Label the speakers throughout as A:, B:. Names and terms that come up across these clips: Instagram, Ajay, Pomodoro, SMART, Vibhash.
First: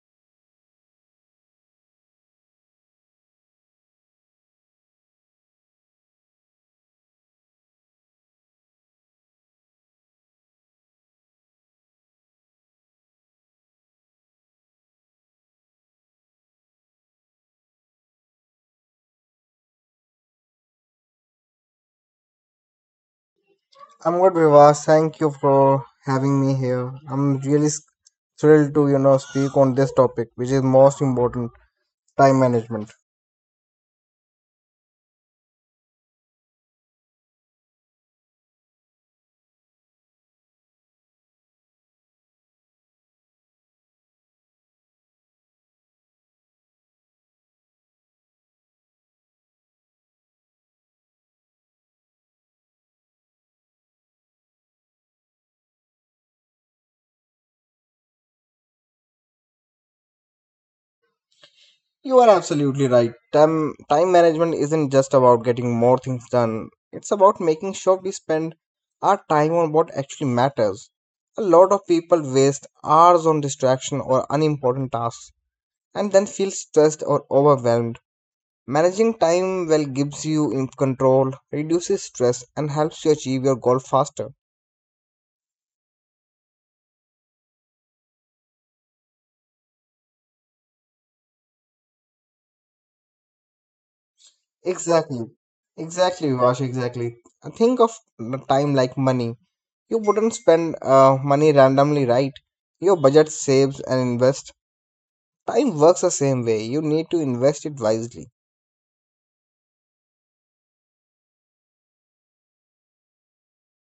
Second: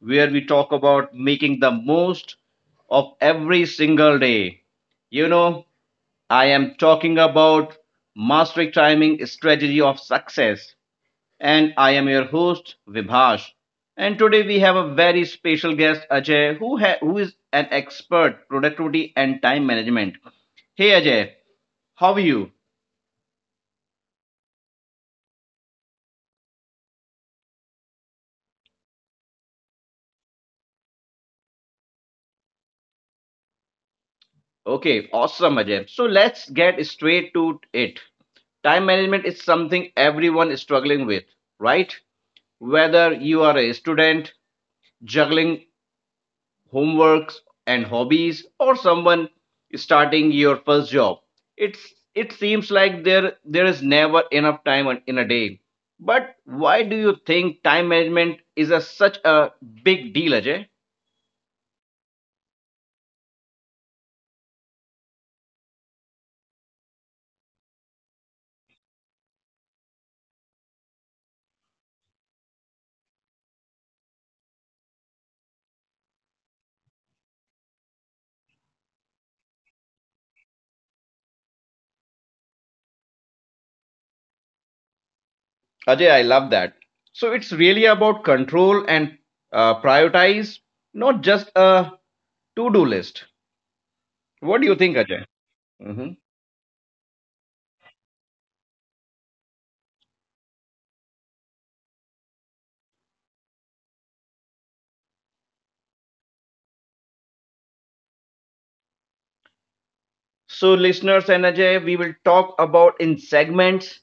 A: where we talk about making the most of every single day. You know, I am talking about Mastering Timing Strategy of Success, and I am your host Vibhash. And today we have a very special guest Ajay who is an expert productivity and time management. Hey Ajay, how are you?
B: I'm good, Vivas. Thank you for having me here. Thrilled to, speak on this topic, which is most important, time management.
A: Okay, awesome, Ajay. So let's get straight to it. Time management is something everyone is struggling with, right? Whether you are a student juggling homeworks and hobbies or someone starting your first job, it seems like there is never enough time in a day. But why do you think time management is such a big deal, Ajay?
B: You are absolutely right. Time management isn't just about getting more things done. It's about making sure we spend our time on what actually matters. A lot of people waste hours on distraction or unimportant tasks and then feel stressed or overwhelmed. Managing time well gives you in control, reduces stress, and helps you achieve your goal faster.
A: Ajay, I love that. So it's really about control and prioritize, not just a to do list. What do you think, Ajay?
B: Exactly.
A: Mhm.
B: Exactly, Vash, exactly. Think of the time like money. You wouldn't spend money randomly, right? Your budget saves and invest. Time works the same way. You need to invest it wisely.
A: So, listeners and Ajay, we will talk about in segments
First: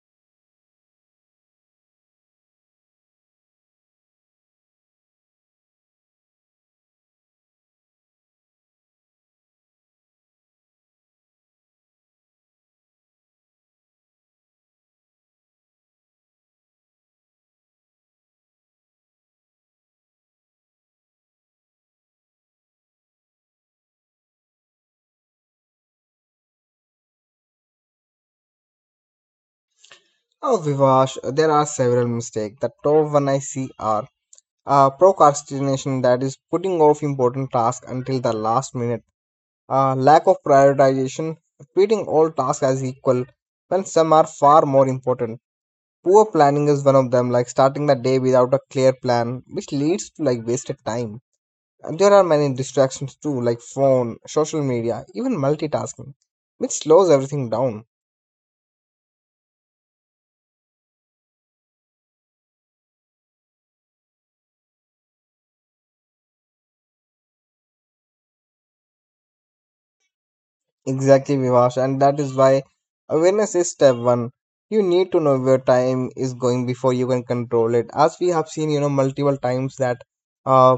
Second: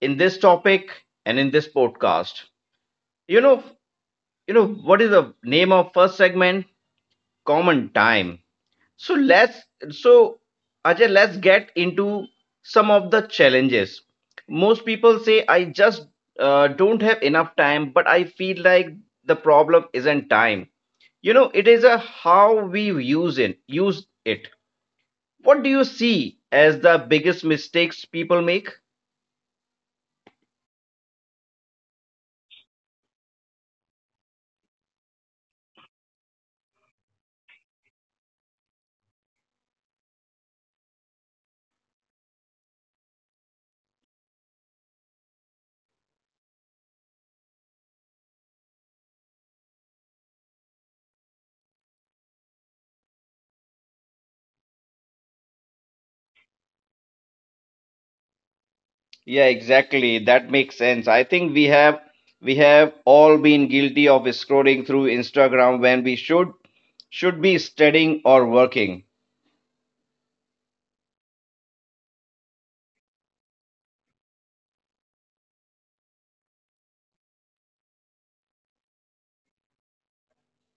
A: in this topic and in this podcast. You know, you know what is the name of first segment? Common time. So let's so, Ajay, let's get into some of the challenges. Most people say I just don't have enough time, but I feel like the problem isn't time. You know, it is a how we use it. What do you see as the biggest mistakes people make?
B: Oh, Vivash, there are several mistakes. The top one I see are procrastination, that is putting off important tasks until the last minute. Lack of prioritization, treating all tasks as equal when some are far more important. Poor planning is one of them, like starting the day without a clear plan, which leads to like wasted time. And there are many distractions too, like phone, social media, even multitasking, which slows everything down.
A: Yeah, exactly. That makes sense. I think we have all been guilty of scrolling through Instagram when we should be studying or working.
B: Exactly, Vivash, and that is why awareness is step one. You need to know where time is going before you can control it. As we have seen, you know, multiple times that uh,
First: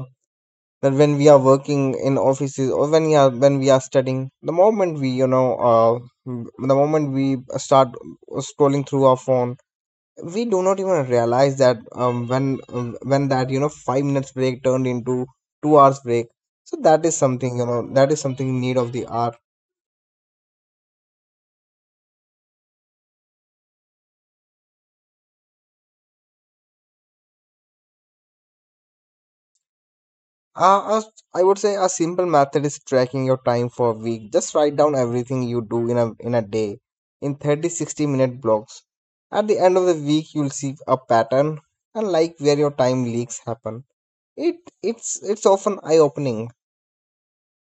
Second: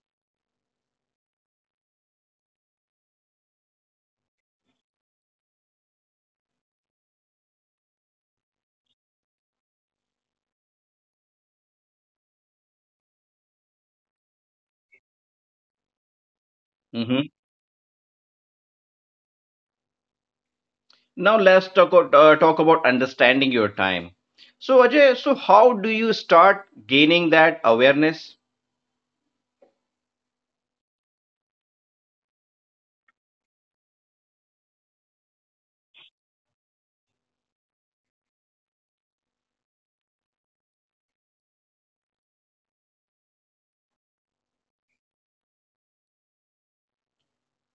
B: when we are working in offices or when we are studying, the moment we, the moment we start scrolling through our phone, we do not even realize that when, that you know 5 minutes break turned into 2 hours break. So that is something, that is something in need of the hour.
A: Now let's talk about understanding your time. So Ajay, so how do you start gaining that awareness?
B: Uh, as- I would say a simple method is tracking your time for a week. Just write down everything you do in a day in 30-60 minute blocks. At the end of the week you'll see a pattern and like where your time leaks happen. It it's often eye opening.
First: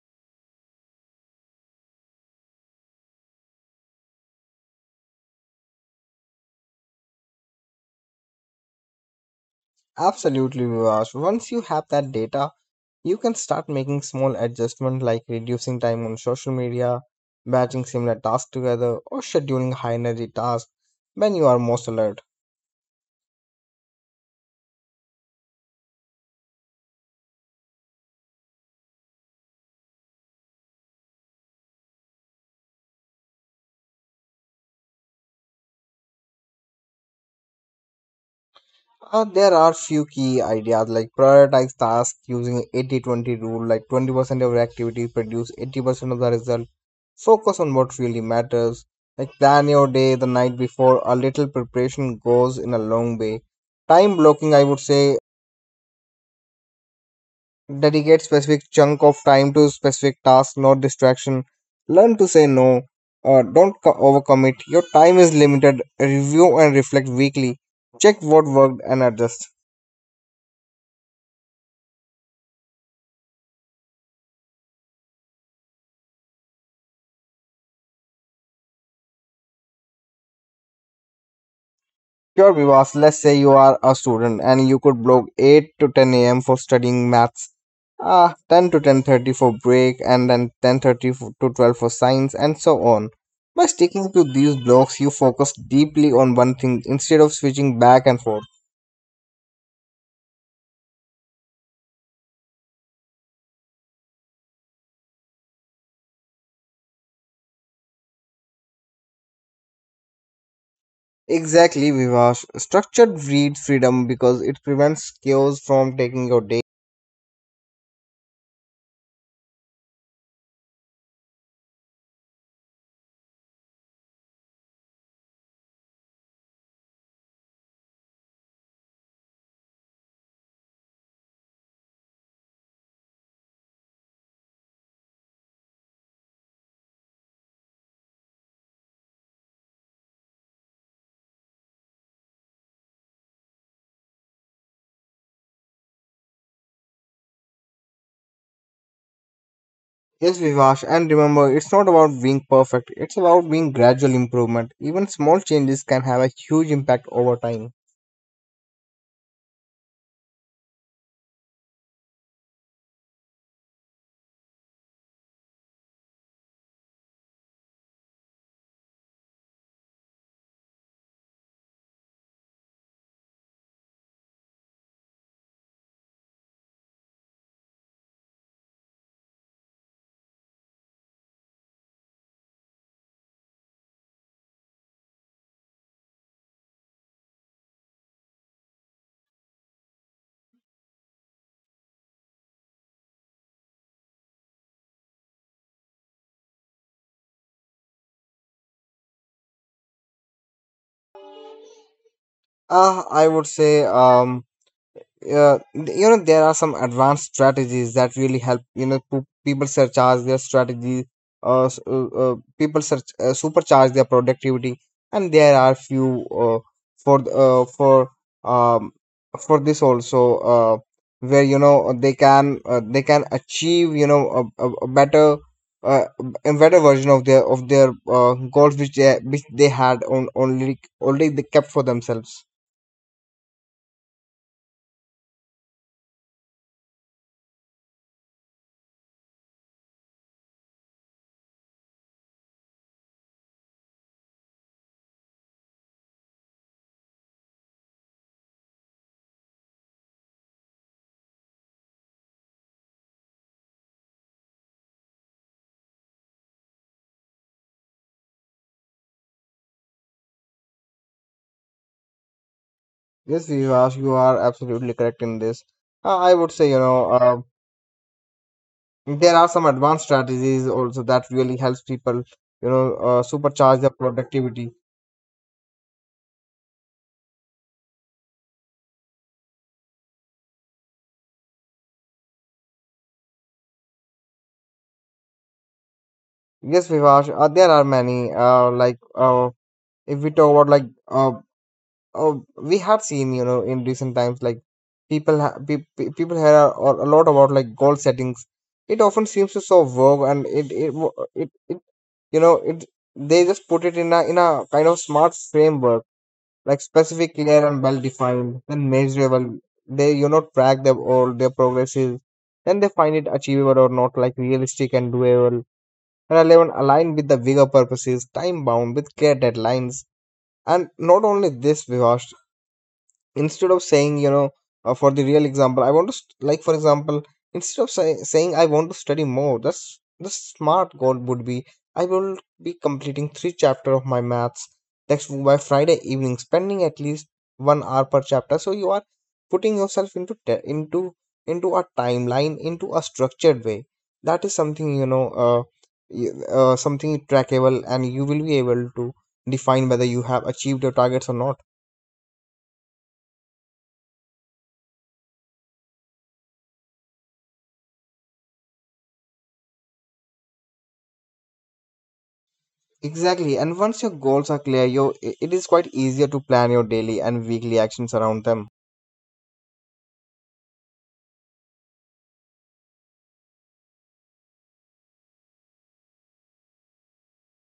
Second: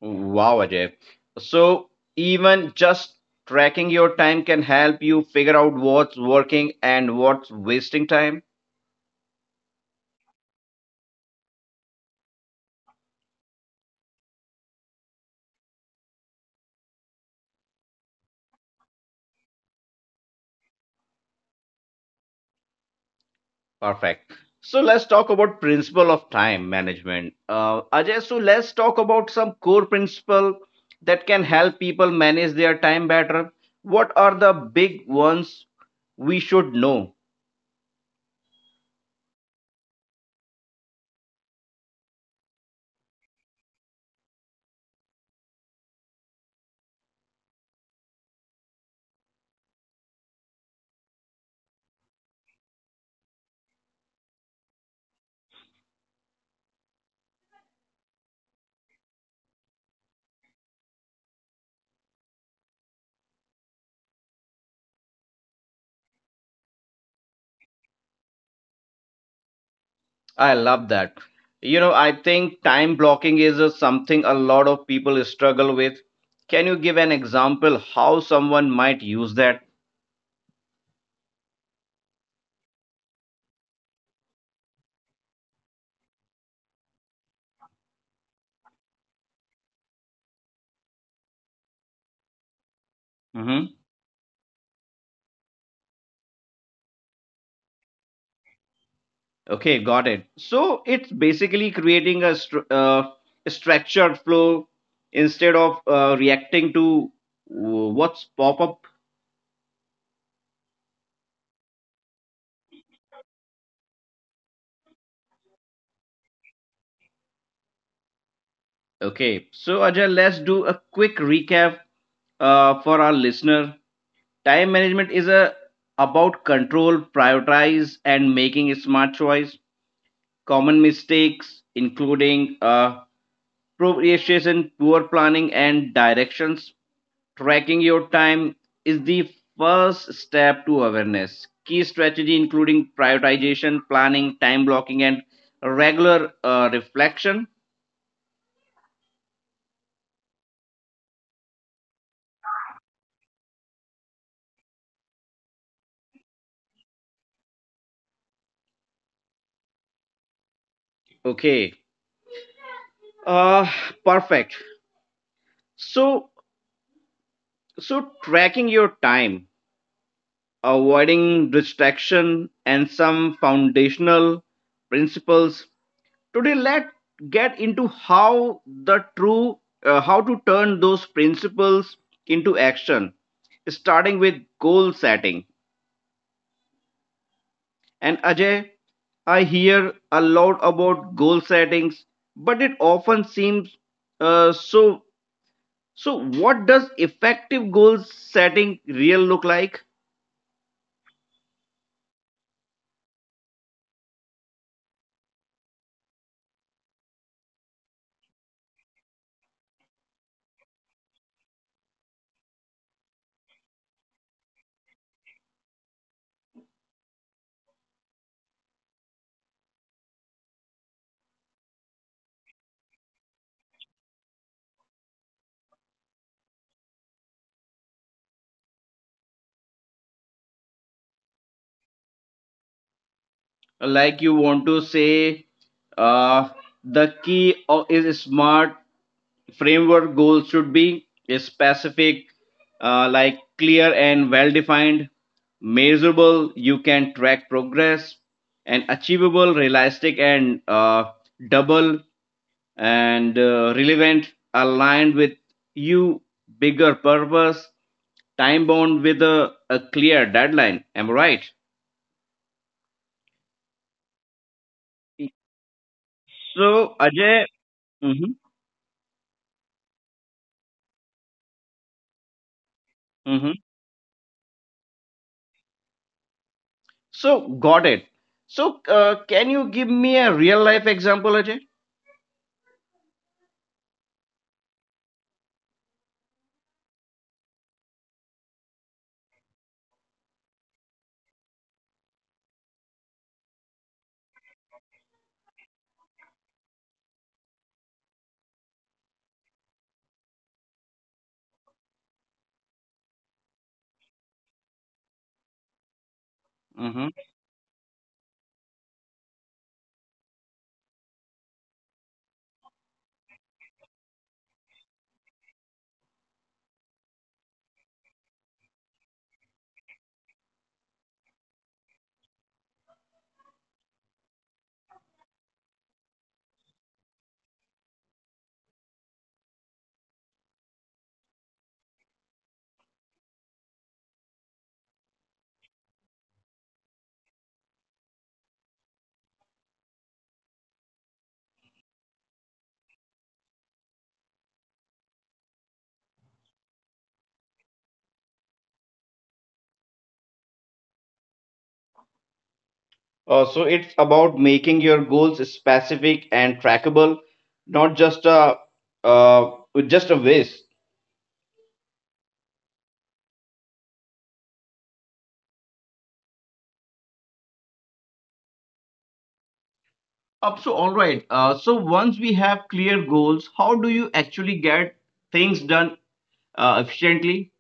A: Wow, Ajay. So even just tracking your time can help you figure out what's working and what's wasting time.
B: Absolutely, Vivash. Once you have that data, you can start making small adjustments like reducing time on social media, batching similar tasks together, or scheduling high energy tasks when you are most alert.
A: Perfect. So let's talk about principle of time management. Ajay, so let's talk about some core principle that can help people manage their time better. What are the big ones we should know?
B: There are few key ideas like prioritize tasks using 80-20 rule, like 20% of your activity produce 80% of the result. Focus on what really matters. Like plan your day the night before. A little preparation goes in a long way. Time blocking, I would say, dedicate specific chunk of time to specific tasks, not distraction. Learn to say no. Don't co- overcommit. Your time is limited. Review and reflect weekly. Check what worked and adjust.
A: I love that. I think time blocking is something a lot of people struggle with. Can you give an example how someone might use that?
B: Sure, Vivas, let's say you are a student and you could block 8 to 10 a.m. for studying maths, 10 to 10:30 for break, and then 10:30 to 12 for science, and so on. By
A: Hmm.
B: sticking to these blocks, you focus deeply on one thing instead of switching back and forth.
A: Okay, got it. So it's basically creating a structured flow instead of reacting to what's pop up.
B: Exactly, Vivash. Structured breeds freedom because it prevents chaos from taking your day.
A: Okay, so Ajay, let's do a quick recap for our listener. Time management is a about control, prioritize, and making a smart choice. Common mistakes including procrastination, poor planning, and directions. Tracking your time is the first step to awareness. Key strategy including prioritization, planning, time blocking, and regular reflection.
B: Yes, Vivash, and remember, it's not about being perfect, it's about being gradual improvement. Even small changes can have a huge impact over time.
A: Okay, uh, perfect. So, so, tracking your time, avoiding distraction, and some foundational principles today let's get into how the true how to turn those principles into action starting with goal setting. And Ajay, I hear a lot about goal settings but it often seems uh, so so what does effective goal setting real look like?
B: I would say, th- there are some advanced strategies that really help. People surcharge their strategy. Supercharge their productivity, and there are few for th- um for this also, uh, where they can, they can achieve, a better, uh, a better version of their goals which they had on only already they kept for themselves.
A: Like you want to say, uh, the key is smart framework. Goals should be specific, like clear and well defined, measurable, you can track progress, and achievable, realistic, and double and relevant, aligned with you bigger purpose, time bound with a clear deadline. Am I right?
B: Yes, Vivash, you are absolutely correct in this. I would
A: So
B: say, you
A: Ajay,
B: know,
A: hmm.
B: there are some advanced strategies also that really helps people,
A: hmm
B: supercharge their productivity.
A: so got it. So can you give me a real life example, Ajay?
B: Yes, Vivash, there are many. If we talk about we have seen, you know, in recent times, like people ha pe pe- people hear a lot about like goal settings. It often seems to so vague, and it wo- it you know it they just put it in a kind of smart framework like
A: Mhm.
B: specific, clear, and well defined, then measurable. They track them all their progresses, then they find it achievable or not, like realistic and doable, and eleven aligned with the bigger purposes, time bound with clear deadlines. And not only this, Vivash, instead of saying you know for the real example I want to st- like for example instead of saying I want to study more, that's the smart goal would be I will be completing three chapter of my maths textbook by Friday evening spending at least 1 hour per chapter. So you are putting yourself into a timeline, into a structured way. That is something, you- something trackable, and you will be able to define whether you have achieved your targets or not.
A: So it's about making your goals specific and trackable, not just a uh, just a wish.
B: Exactly. And once your goals are clear, you it is quite easier to plan your daily and weekly actions around them.
A: Up so all right. So once we have clear goals, how do you actually get things done efficiently?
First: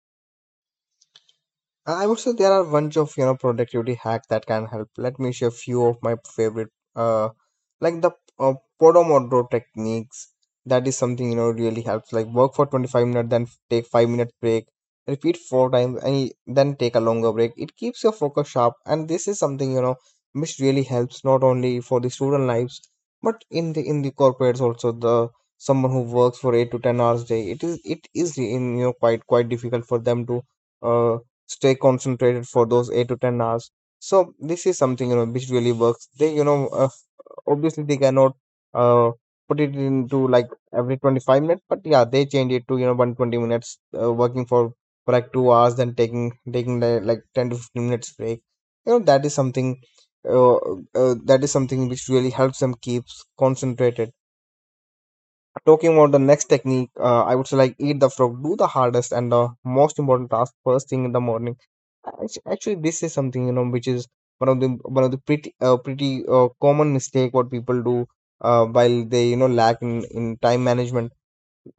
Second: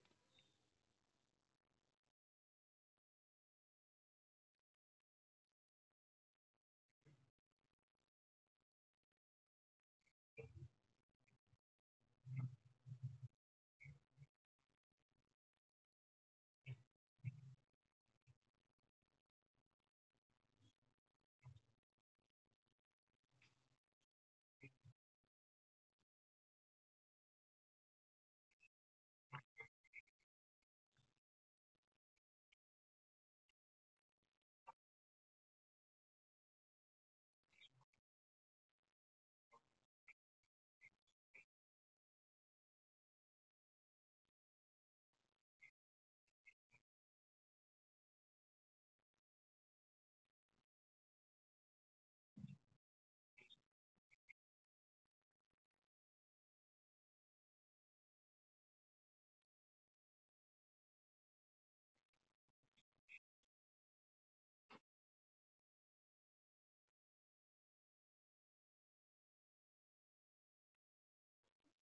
B: I would say there are bunch of productivity hack that can help. Let me share few of my favorite, uh, like the uh, Pomodoro techniques. That is something, really helps. Like work for 25 minutes, then take 5 minute break, repeat four times, then take a longer break. It keeps your focus sharp, and this is something, which really helps not only for the student lives but in the corporates also. The someone who works for 8 to 10 hours a day, it is in quite difficult for them to. uh, stay concentrated for those 8 to 10 hours. So this is something, which really works. They obviously they cannot, uh, put it into like every 25 minutes, but yeah, they change it to 120 minutes working for like 2 hours, then like 10 to 15 minutes break. You know, that is something, that is something which really helps them keeps concentrated. Talking about the next technique, I would say like eat the frog, do the hardest and the most important task first thing in the morning. Actually, this is something, which is one of the pretty pretty common mistake what people do while they lack in time management.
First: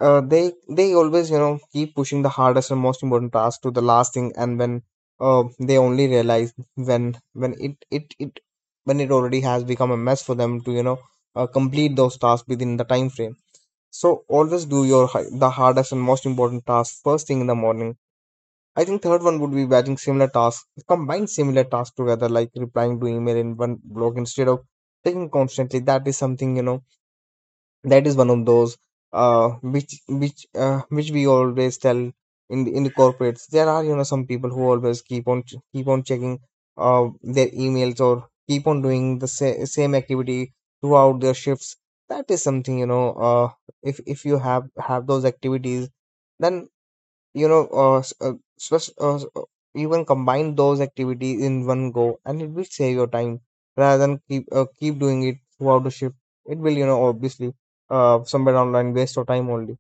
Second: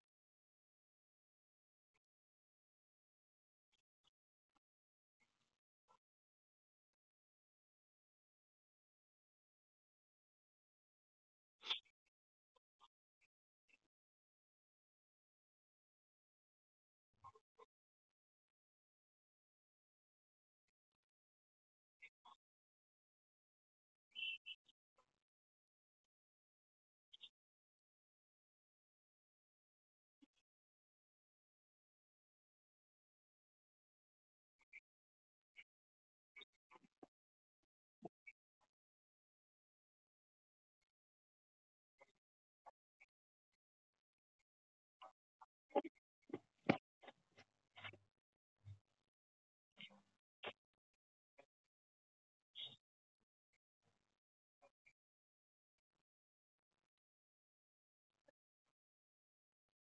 B: They always, keep pushing the hardest and most important task to the last thing, and when, they only realize when it when it already has become a mess for them to, complete those tasks within the time frame. So always do the hardest and most important task first thing in the morning. I think third one would be batching similar tasks, combine similar tasks together, like replying to email in one block instead of taking constantly. That is something, that is one of those, uh which we always tell in the corporates. There are, some people who always keep on checking their emails or keep on doing same activity throughout their shifts. That is something, if you have those activities, then, you know s- spec- s- even combine those activities in one go and it will save your time rather than keep doing it throughout the shift. It will, obviously, somewhere down the line waste your time only.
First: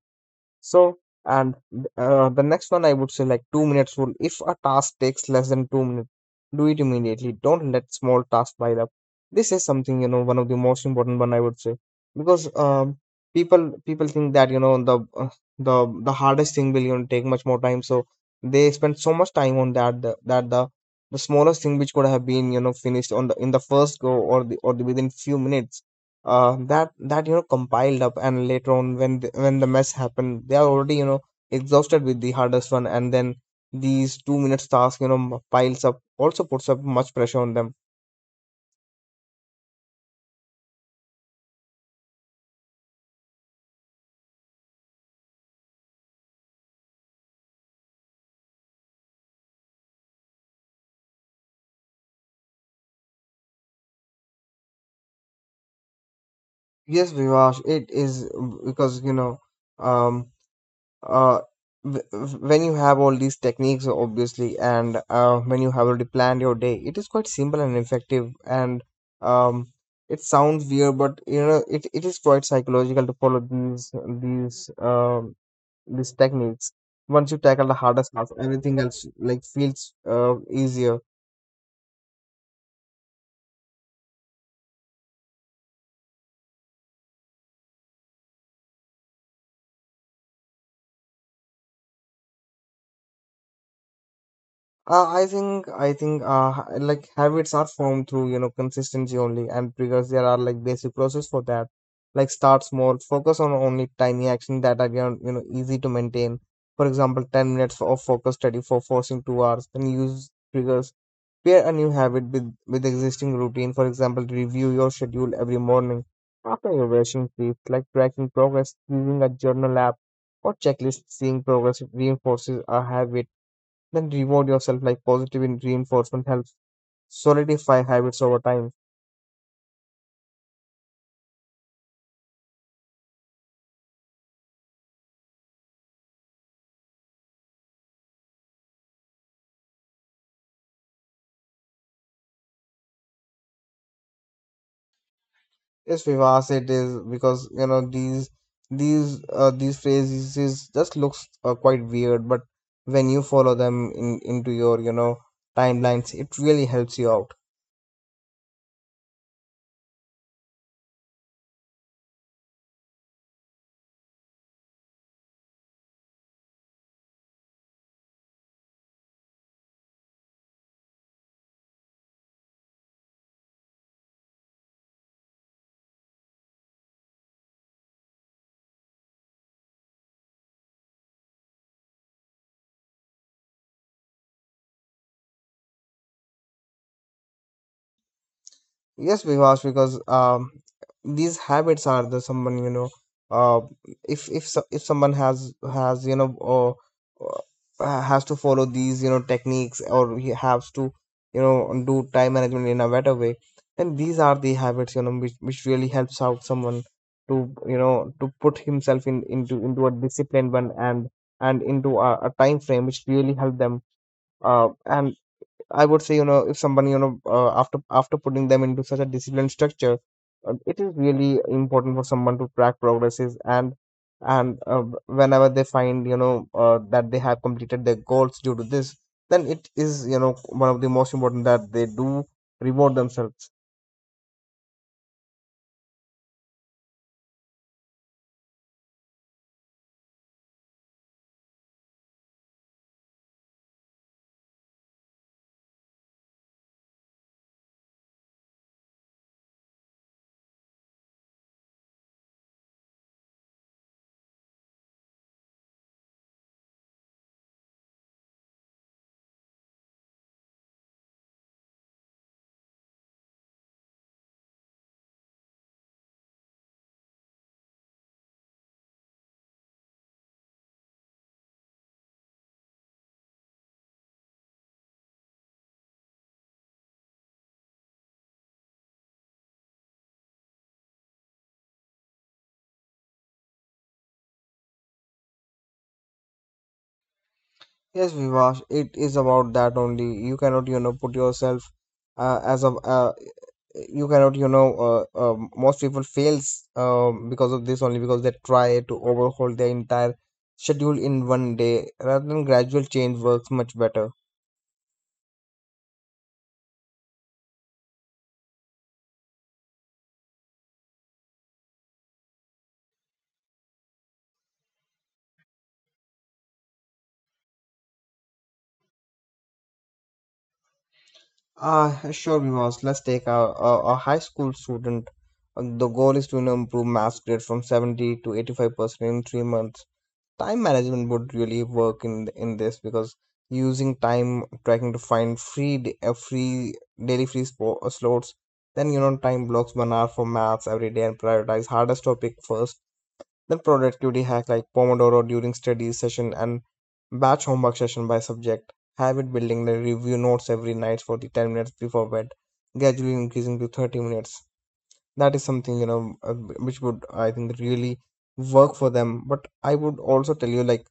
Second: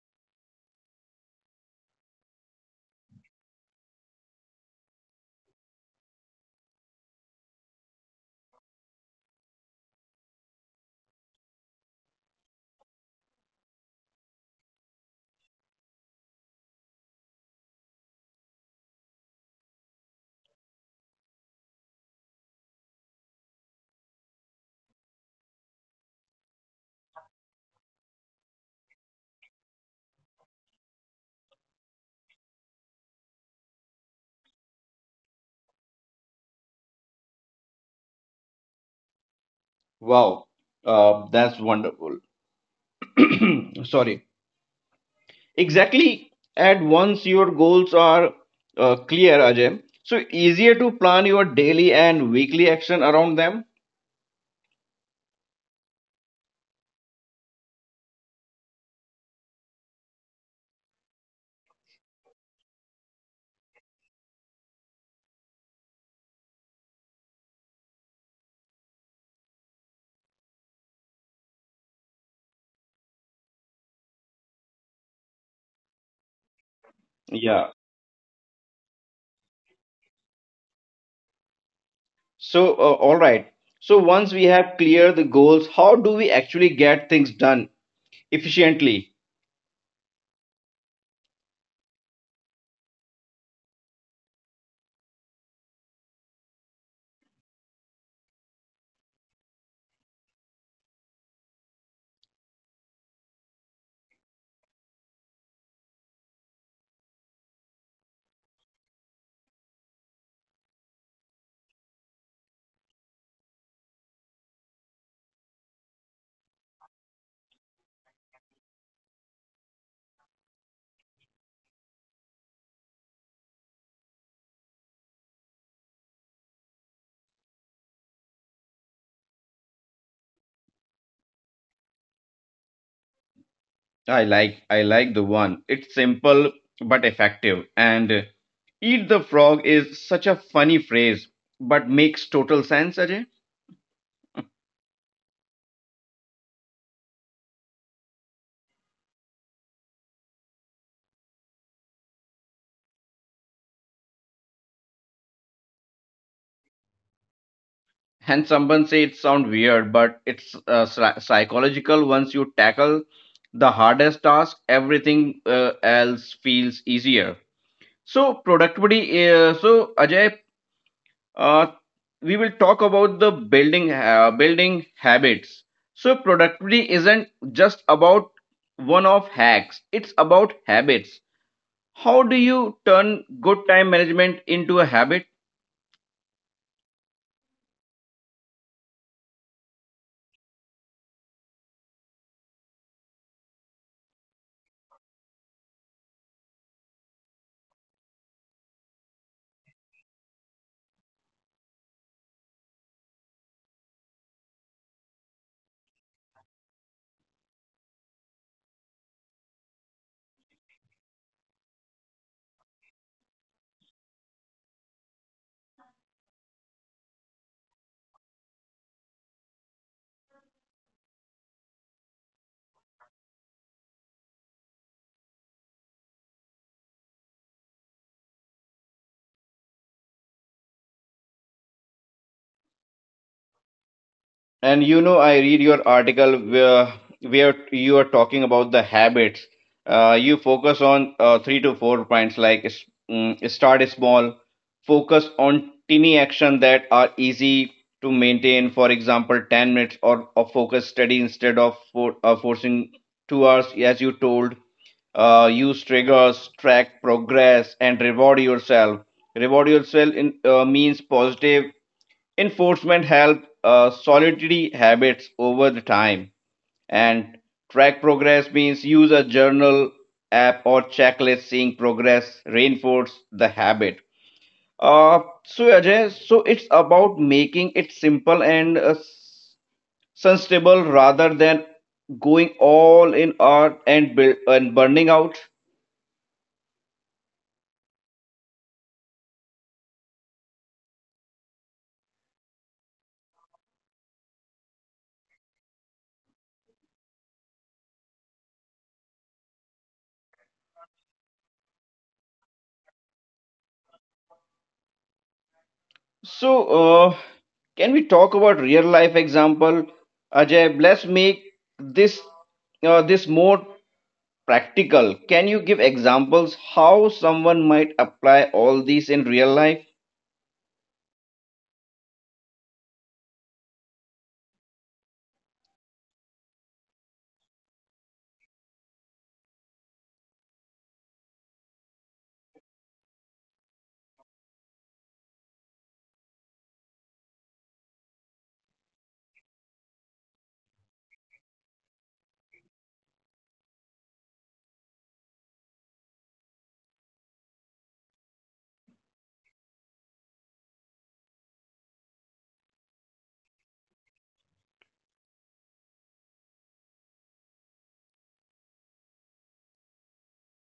B: So, and the next one I would say like 2 minutes rule. If a task takes less than 2 minutes, do it immediately. Don't let small tasks pile up. This is something, one of the most important one I would say because, people think that the hardest thing will, take much more time. So they spend so much time on that that the smallest thing which could have been finished on the in the first go or the within few minutes that that you know compiled up, and later on when the mess happened, they are already exhausted with the hardest one, and then these 2 minute task piles up, also puts up much pressure on them.
A: Wow, that's wonderful. Sorry. Exactly. At once your goals are clear, Ajay. So easier to plan your daily and weekly action around them.
B: Yes, Vivash, it is because um uh when you have all these techniques obviously, and when you have already planned your day, it is quite simple and effective. And um it sounds weird, but you know, it is quite psychological to follow these these um these techniques. Once you tackle
A: Yeah,
B: the hardest stuff, everything else like feels easier.
A: so, all right. So, once we have clear the goals, how do we actually get things done efficiently?
B: I think like habits are formed through you know consistency only and triggers. There are like basic process for that. Like start small, focus on only tiny action that are you know easy to maintain. For example, 10 minutes of focus study for forcing 2 hours. Then use triggers. Pair a new habit with existing routine. For example, review your schedule every morning after your brushing teeth, like tracking progress using a journal app or checklist. Seeing progress reinforces a habit. Then reward yourself, like positive reinforcement helps solidify habits over time.
A: I like the one. It's simple but effective. And eat the frog is such a funny phrase, but makes total sense, Ajay.
B: Yes, Vivas, it is because you know these these phrases is- just looks quite weird, but when you follow them in into your you know timelines, it really helps you out.
A: And someone say it sound weird, but it's psychological. Once you tackle the hardest task, everything else feels easier. So productivity. So Ajay, uh, we will talk about the building habits. So productivity isn't just about one off hacks, it's about habits. How do you turn good time management into a habit?
B: Yes, Vivash, because these habits are the someone you know. Uh, if if someone has you know or has to follow these you know techniques, or he has to you know do time management in a better way, then these are the habits, you know, which really helps out someone to you know to put himself in into a disciplined one, and into a time frame which really help them. And I would say, you know, if somebody, you know, after putting them into such a disciplined structure, it is really important for someone to track progresses, and whenever they find, you know, that they have completed their goals due to this, then it is, you know, one of the most important that they do reward themselves.
A: And you know, I read your article where you are talking about the habits. You focus on 3 to 4 points, like start small, focus on tiny action that are easy to maintain. For example, 10 minutes or a focus study instead of forcing 2 hours, as you told. Use triggers, track progress, and reward yourself. Reward yourself in, means positive enforcement helps solitary habits over the time. And track progress means use a journal app or checklist seeing progress reinforce the habit. So Ajay, so it's about making it simple and sensible rather than going all in art and build, and burning out.
B: Yes, Vivash, it is about that only. You cannot, you know, put yourself as a you cannot you know most people fails because of this only, because they try to overhaul their entire schedule in one day rather than gradual change works much better.
A: So uh, can we talk about real life example? Ajay, let's make this this more practical. Can you give examples how someone might apply all these in real life?
B: Sure, Vivas, let's take a high school student. The goal is to you know improve math grade from 70 to 85% in 3 months. Time management would really work in this because using time tracking to find free daily free slots. Then you know time blocks 1 hour for maths every day and prioritize hardest topic first. Then productivity hack like pomodoro during study session, and batch homework session by subject. Habit building, the review notes every night for the 10 minutes before bed, gradually increasing to 30 minutes. That is something you know which would I think really work for them. But I would also tell you, like,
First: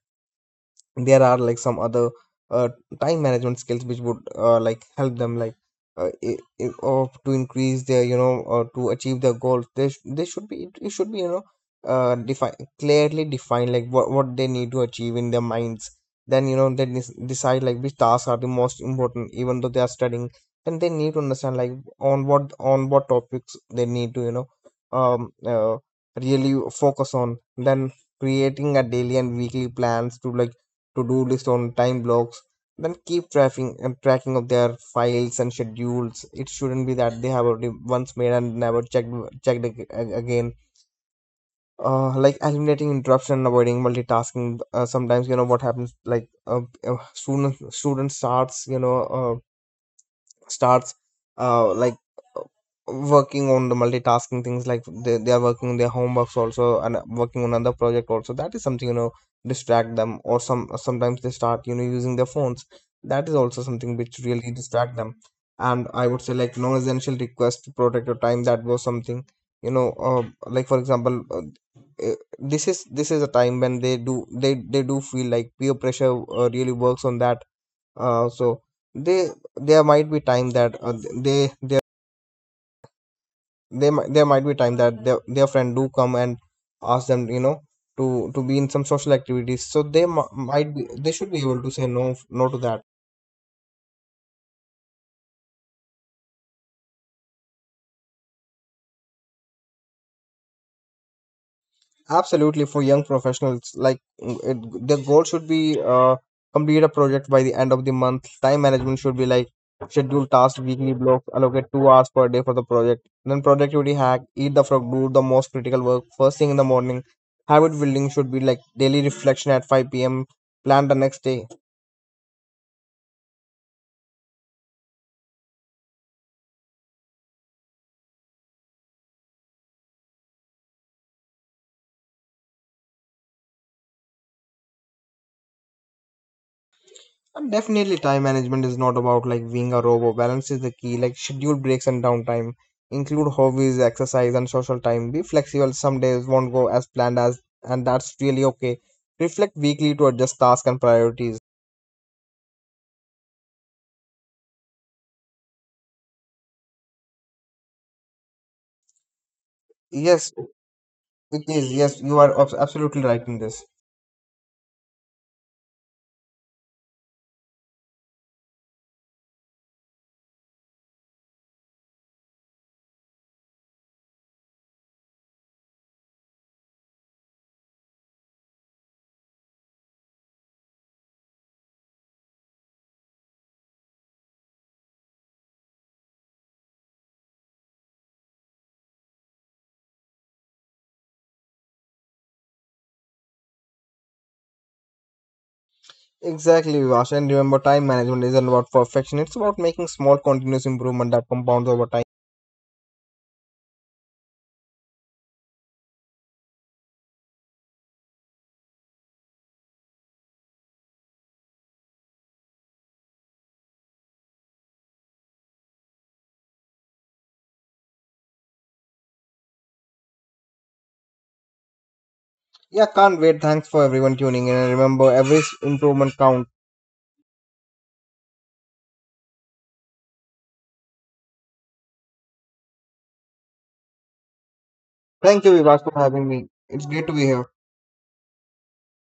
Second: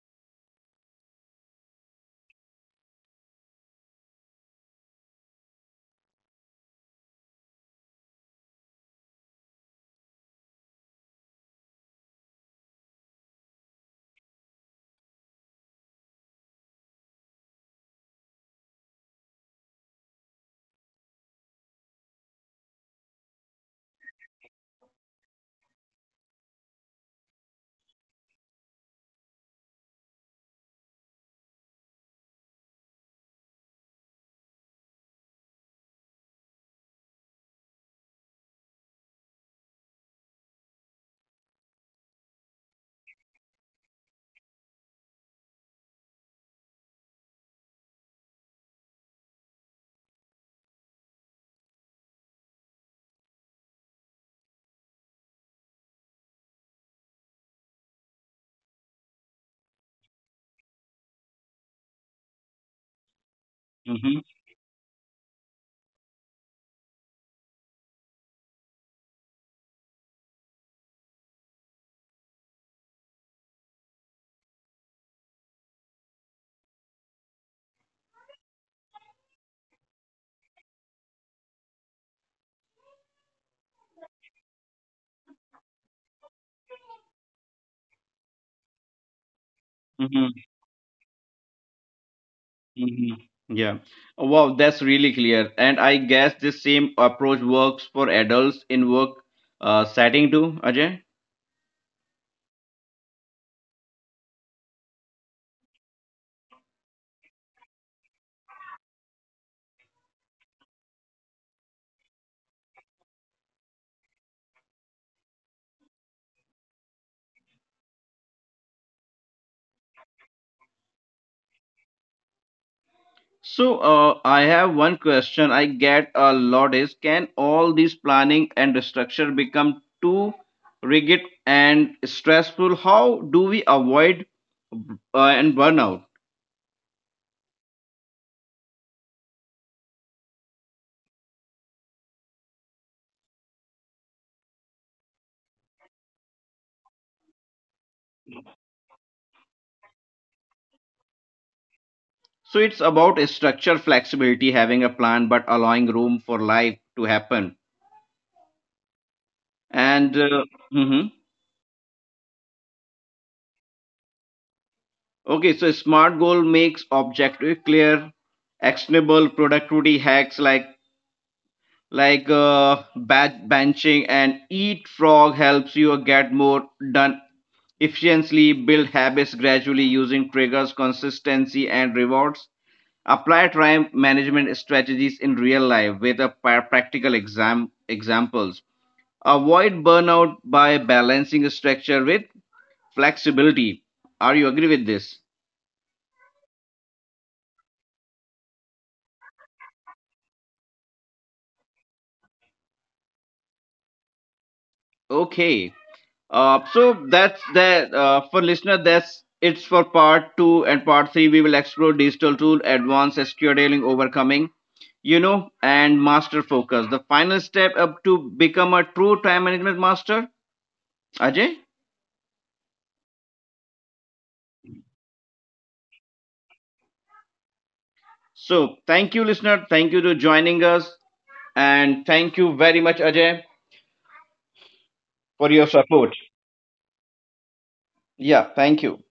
B: there are like some other uh, time management skills which would like help them, like or to increase their you know or to achieve their goals, they, they should be, it should be you know define, clearly defined like what they need to achieve in their minds. Then you know they decide like which tasks are the most important, even though they are studying. Then they need to understand like on what topics they need to you know um uh, really focus on. Then creating a daily and weekly plans, to like to-do list on time blocks, then keep tracking and tracking of their files and schedules. It shouldn't be that they have already once made and never checked, checked again. Like eliminating interruption and avoiding multitasking. Sometimes you know what happens. Like student starts you know starts like uh, working on the multitasking things. Like they are working on their homeworks also, and working on another project also. That is something you know distract them. Or some sometimes they start you know using their phones. That is also something
A: Mm-hmm,
B: which really distract them. And I would say like non-essential request to protect your time, that was something you know like for example this is a time when they do, they do feel like peer pressure really works on that. So they there might be time that they they there might be time that their friend do come and ask them you know to be in some social activities, so
A: mm-hmm,
B: might be they should be able to say no to that.
A: mm-hmm. Yeah. Wow, that's really clear. And I guess this same approach works for adults in work setting too, Ajay.
B: Absolutely, for young professionals, like the goal should be complete a project by the end of the month. Time management should be like schedule tasks weekly block, allocate 2 hours per day for the project. Then productivity hack, eat the frog, do the most critical work first thing in the morning. Habit building should be like daily reflection at 5 p.m. Plan the next day.
A: So I have one question I get a lot is can all this planning and structure become too rigid and stressful? How do we avoid and burnout?
B: And definitely, time management is not about like being a robot. Balance is the key. Like schedule breaks and downtime. Include hobbies, exercise, and social time. Be flexible. Some days won't go as planned as, and that's really okay. Reflect weekly to adjust tasks and priorities.
A: So it's about a structure flexibility, having a plan, but allowing room for life to happen. And
B: Yes,
A: mhm.
B: it is. Yes, you are absolutely right in this.
A: Okay, so smart goal makes objective clear, actionable productivity hacks like batch benching and eat frog helps you get more done efficiently, build habits gradually using triggers, consistency, and rewards. Apply time management strategies in real life with a practical examples. Avoid burnout by balancing structure with flexibility. Are you agree with this?
B: Exactly, Vivash. And remember, time management isn't about perfection. It's about making small, continuous improvement that compounds over time.
A: Okay. So that's the for listener. That's it's for part two and part three. We will explore digital tool, advanced SQLing, overcoming, you know, and master focus. The final step up to become a true time management master. Ajay.
B: Yeah, can't wait. Thanks for everyone tuning in. And remember, every improvement counts.
A: So thank you, listener. Thank you to joining us, and thank you very much, Ajay,
B: Thank you,
A: for your
B: Vivas, for
A: support.
B: having me. It's great to be here.
A: Yeah. Thank you.